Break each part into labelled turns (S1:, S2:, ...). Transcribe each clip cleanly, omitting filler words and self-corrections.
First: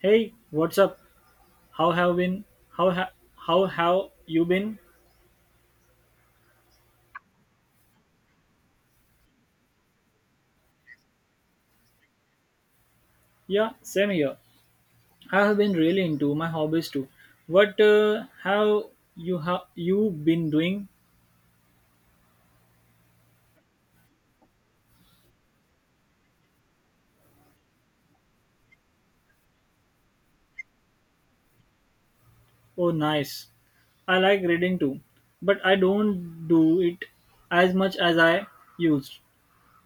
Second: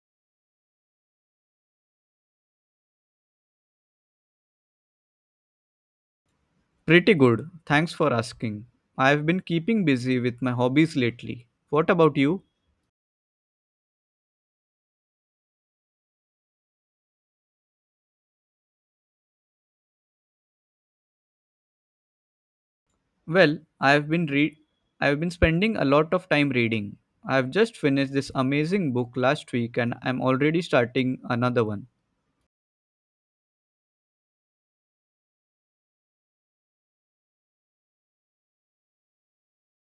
S1: Hey, what's up? How have been? How ha- how have you been?
S2: Pretty good. Thanks for asking. I've been keeping busy with my hobbies lately. What about you?
S1: Yeah, same here. I have been really into my hobbies too. What have you been doing?
S2: Well, I've been spending a lot of time reading. I've just finished this amazing book last week and I'm already starting another one.
S1: Oh, nice. I like reading too, but I don't do it as much as I used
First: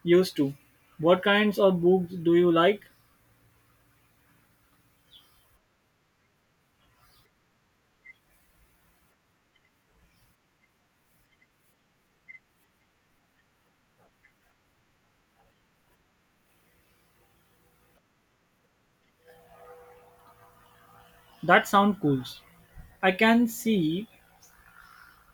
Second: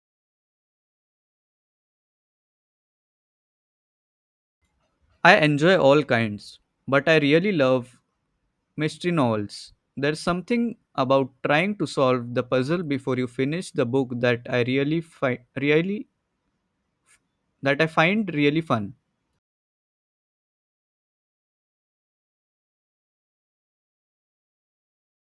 S1: used to. What kinds of books do you like?
S2: I enjoy all kinds, but I really love mystery novels. There's something about trying to solve the puzzle before you finish the book that I really fi- really that I find really fun.
S1: That sound cool. I can see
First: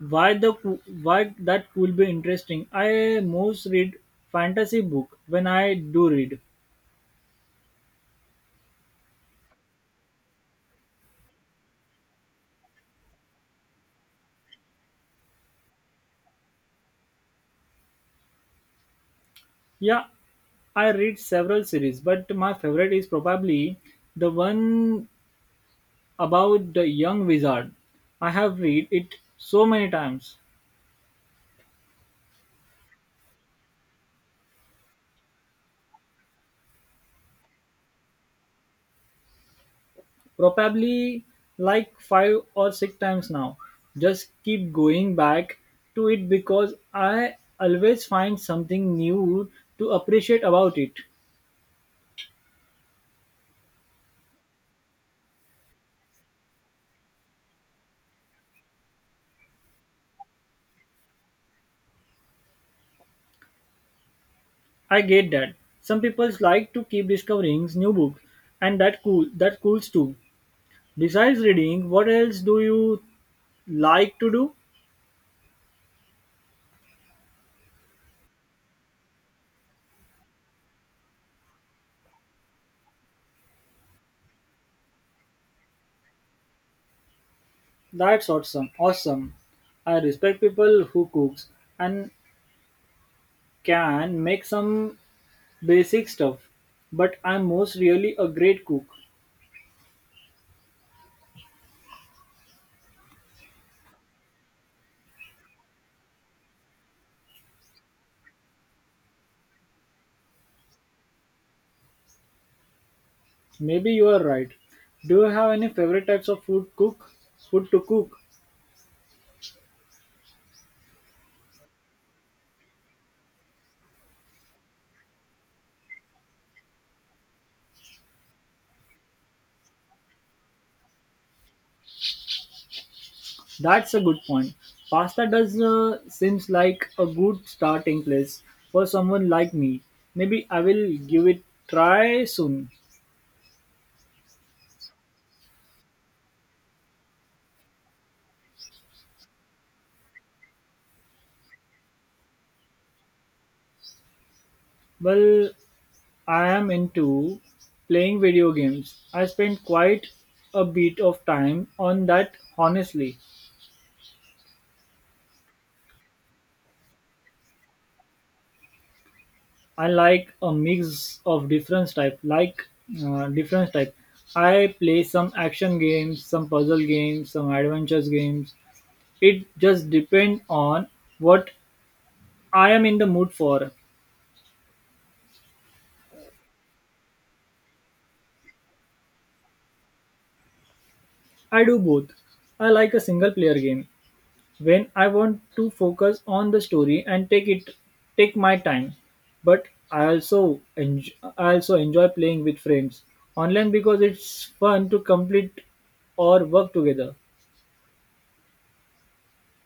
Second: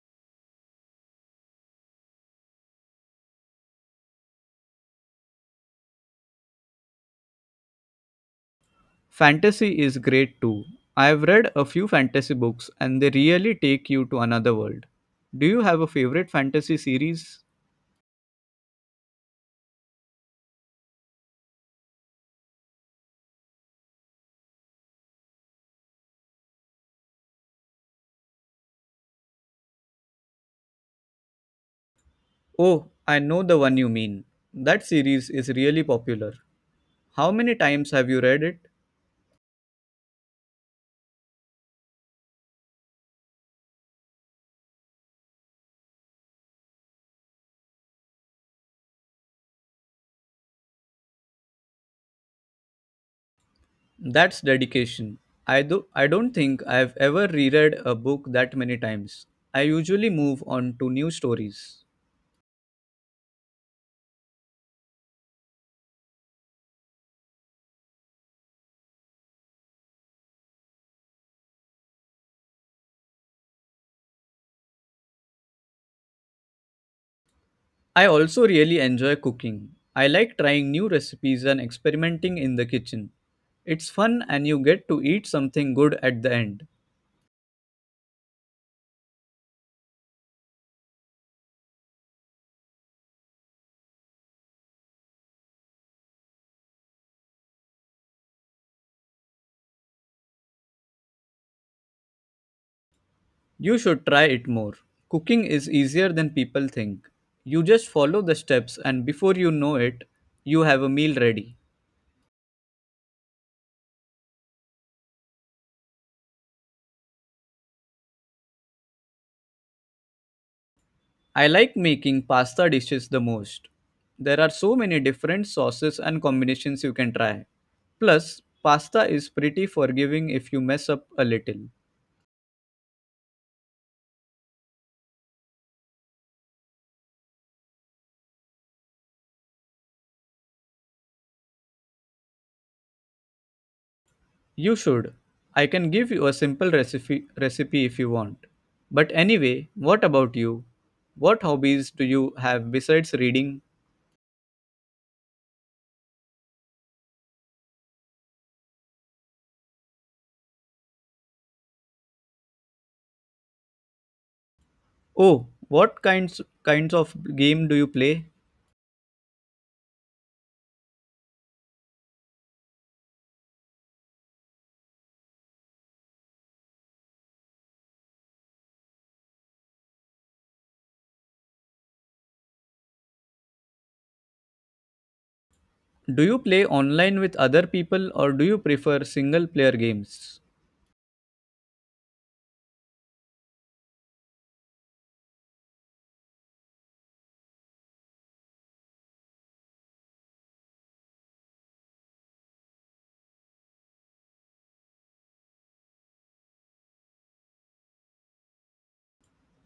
S1: Why that could be interesting. I most read fantasy book when I do read.
S2: Fantasy is great too. I've read a few fantasy books and they really take you to another world. Do you have a favorite fantasy series?
S1: Yeah, I read several series, but my favorite is probably the one about the young wizard. I have read it so many times,
S2: Oh, I know the one you mean. That series is really popular. How many times have you read it?
S1: probably like five or six times now. Just keep going back to it because I always find something new to appreciate about it.
S2: That's dedication. I don't think I've ever reread a book that many times. I usually move on to new stories.
S1: I get that. Some people like to keep discovering new books, and that cools too. Besides reading, what else do you like to do?
S2: I also really enjoy cooking. I like trying new recipes and experimenting in the kitchen. It's fun and you get to eat something good at the end.
S1: That's awesome. Awesome. I respect people who cooks and can make some basic stuff, but I'm most really a great cook.
S2: You should try it more. Cooking is easier than people think. You just follow the steps and before you know it, you have a meal ready.
S1: Maybe you are right. Do you have any favorite types of Food to cook?
S2: I like making pasta dishes the most. There are so many different sauces and combinations you can try. Plus, pasta is pretty forgiving if you mess up a little.
S1: That's a good point. Pasta does seems like a good starting place for someone like me. Maybe I will give it try soon.
S2: You should. I can give you a simple recipe if you want. But anyway, what about you? What hobbies do you have besides reading?
S1: Well, I am into playing video games. I spend quite a bit of time on that honestly.
S2: Oh, what kinds of game do you play?
S1: I like a mix of different type like different type. I play some action games, some puzzle games, some adventures games. It just depends on what I am in the mood for.
S2: Do you play online with other people or do you prefer single player games?
S1: I do both. I like a single player game when I want to focus on the story and take my time. But I also enjoy playing with friends online because it's fun to complete or work together.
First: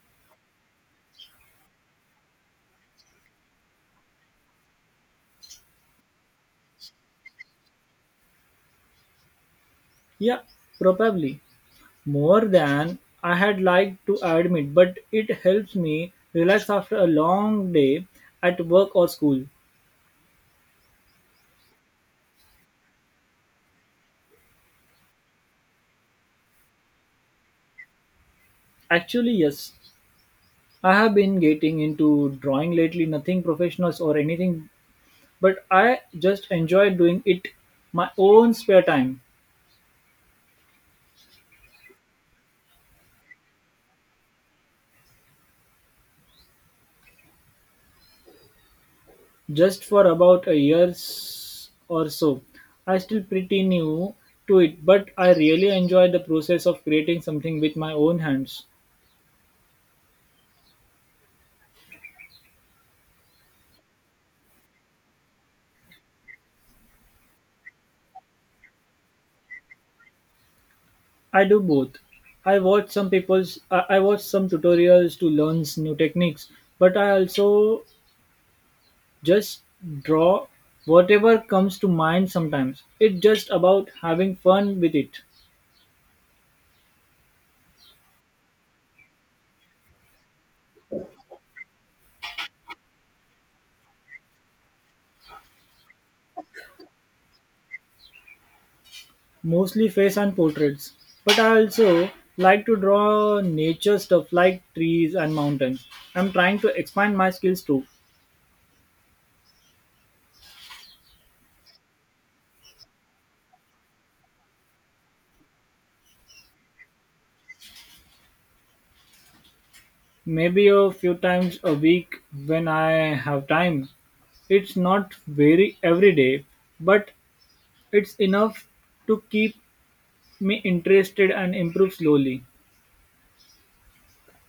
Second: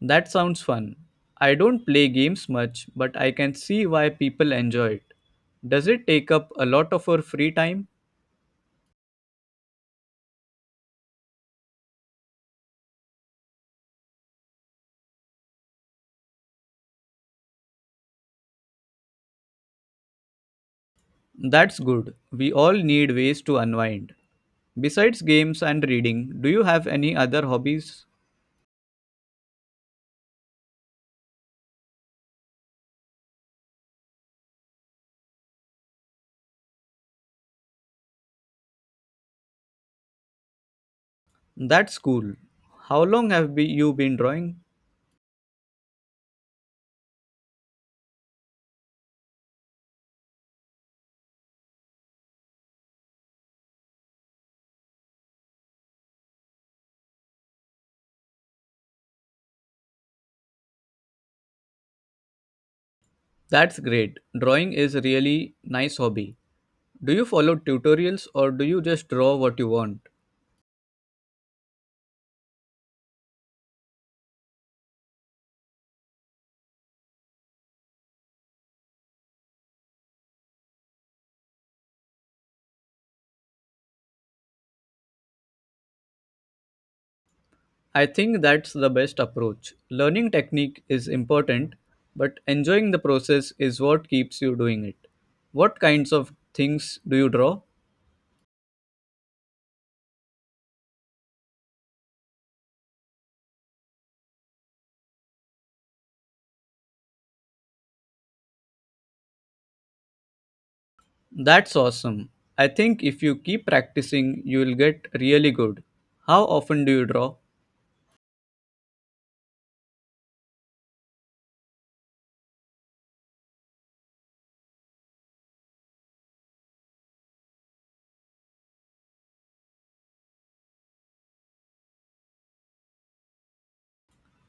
S2: That sounds fun. I don't play games much, but I can see why people enjoy it. Does it take up a lot of our free time?
S1: Yeah, probably more than I had liked to admit, but it helps me relax after a long day at work or school.
S2: That's good. We all need ways to unwind. Besides games and reading, do you have any other hobbies?
S1: Actually, yes, I have been getting into drawing lately, nothing professional or anything, but I just enjoy doing it my own spare time.
S2: That's cool. How long you been drawing?
S1: Just for about a year or so. I still pretty new to it, but I really enjoy the process of creating something with my own hands.
S2: That's great. Drawing is really nice hobby. Do you follow tutorials or do you just draw what you want?
S1: I do both. I watch some tutorials to learn new techniques, but I also Just draw whatever comes to mind sometimes. It's just about having fun with it.
S2: I think that's the best approach. Learning technique is important, but enjoying the process is what keeps you doing it. What kinds of things do you draw?
S1: Mostly face and portraits. But I also like to draw nature stuff like trees and mountains. I'm trying to expand my skills too.
S2: That's awesome. I think if you keep practicing, you will get really good. How often do you draw?
S1: Maybe a few times a week when I have time. It's not very every day, but it's enough to keep me interested and improve slowly.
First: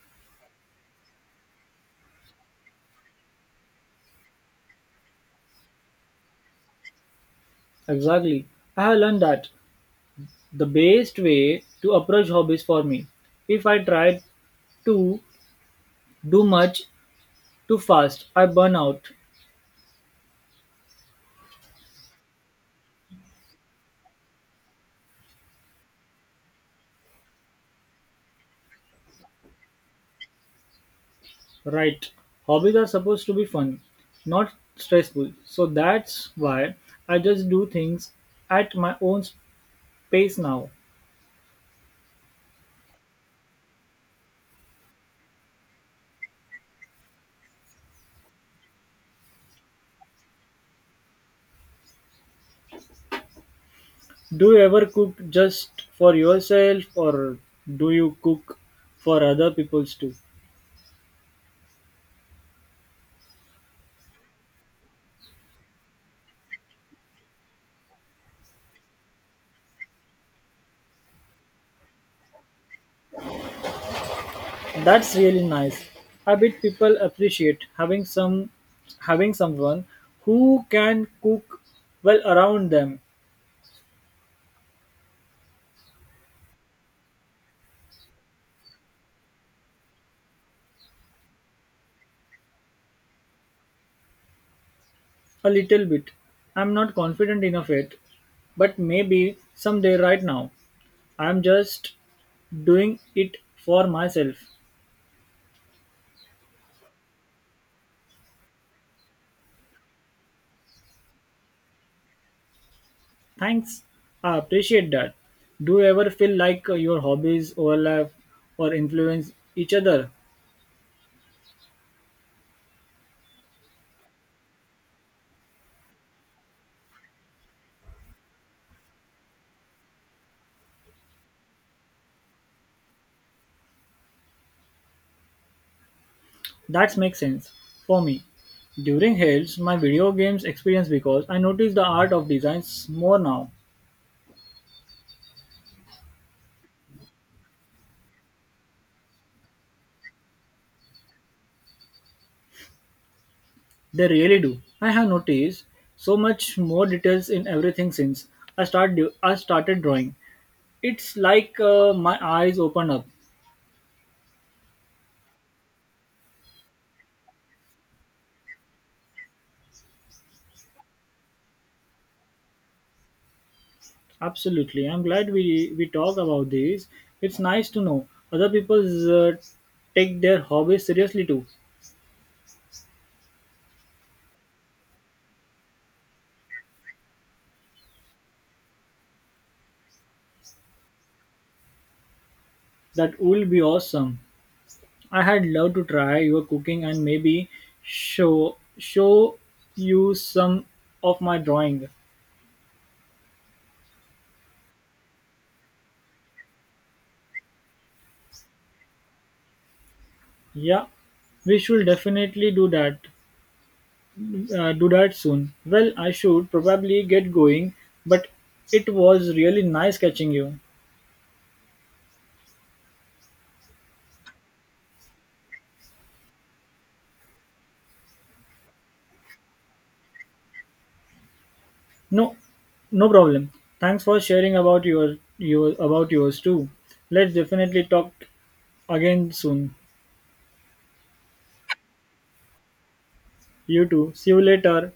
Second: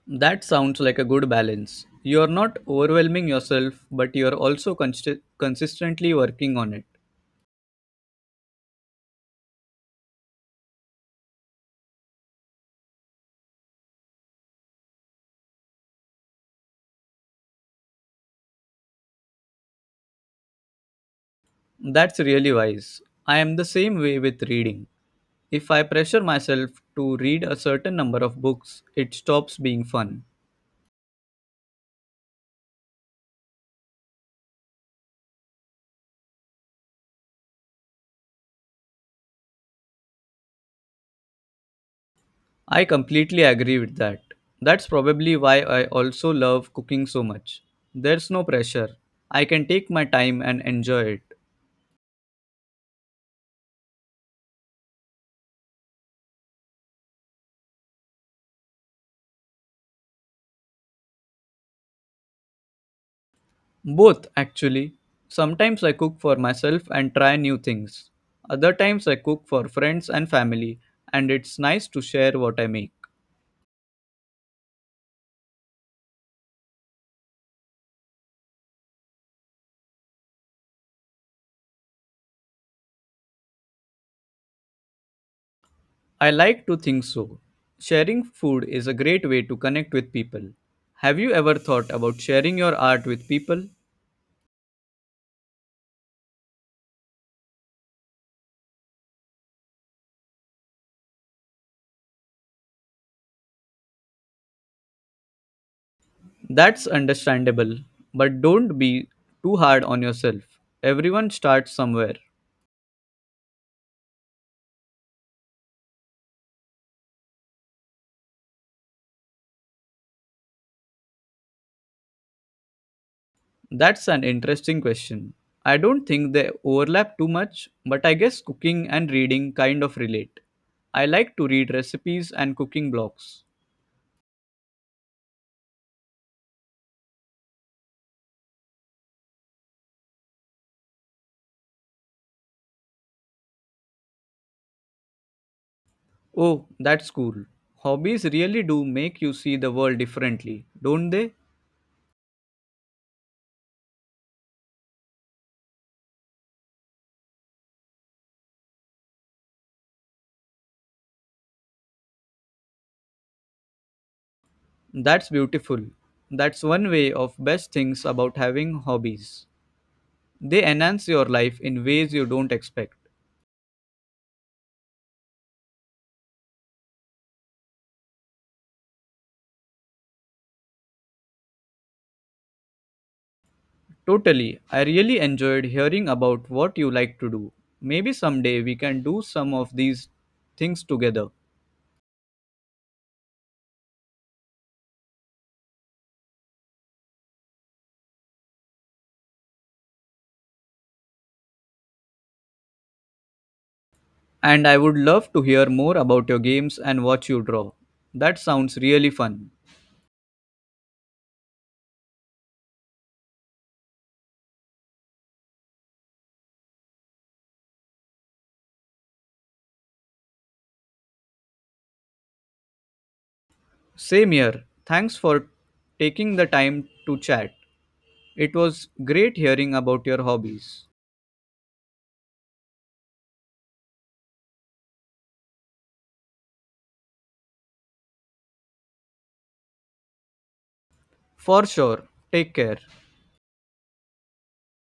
S2: That sounds like a good balance. You're not overwhelming yourself, but you're also consistently working on it.
S1: Exactly. I have learned that the best way to approach hobbies for me. If I try to do much too fast, I burn out.
S2: That's really wise. I am the same way with reading. If I pressure myself to read a certain number of books, it stops being fun.
S1: Right. Hobbies are supposed to be fun, not stressful. So that's why I just do things at my own pace now.
S2: I completely agree with that. That's probably why I also love cooking so much. There's no pressure. I can take my time and enjoy it.
S1: Do you ever cook just for yourself or do you cook for other people's too?
S2: Both, actually. Sometimes I cook for myself and try new things. Other times I cook for friends and family, and it's nice to share what I make.
S1: That's really nice. I bet people appreciate having someone who can cook well around them
S2: I like to think so. Sharing food is a great way to connect with people. Have you ever thought about sharing your art with people?
S1: a little bit. I'm not confident enough yet, but maybe someday right now. I'm just doing it for myself.
S2: That's understandable, but don't be too hard on yourself. Everyone starts somewhere.
S1: Thanks. I appreciate that. Do you ever feel like your hobbies overlap or influence each other?
S2: That's an interesting question. I don't think they overlap too much, but I guess cooking and reading kind of relate. I like to read recipes and cooking blogs.
S1: That makes sense. For me, during helps my video games experience because I notice the art of designs more now.
S2: Oh, that's cool. Hobbies really do make you see the world differently, don't they?
S1: They really do. I have noticed so much more details in everything since I started drawing. It's like my eyes open up.
S2: That's beautiful. That's one way of best things about having hobbies. They enhance your life in ways you don't expect.
S1: Absolutely. I'm glad we talk about this. It's nice to know other people uh, take their hobbies seriously too.
S2: Totally. I really enjoyed hearing about what you like to do. Maybe someday we can do some of these things together.
S1: That will be awesome. I had loved to try your cooking and maybe show you some of my drawing.
S2: And I would love to hear more about your games and what you draw. That sounds really fun.
S1: Yeah, we should definitely do that. Do that soon. Well, I should probably get going, but it was really nice catching you.
S2: Same here. Thanks for taking the time to chat. It was great hearing about your hobbies.
S1: No, no problem. Thanks for sharing about your about yours too. Let's definitely talk again soon.
S2: For sure. Take care.
S1: You too. See you later.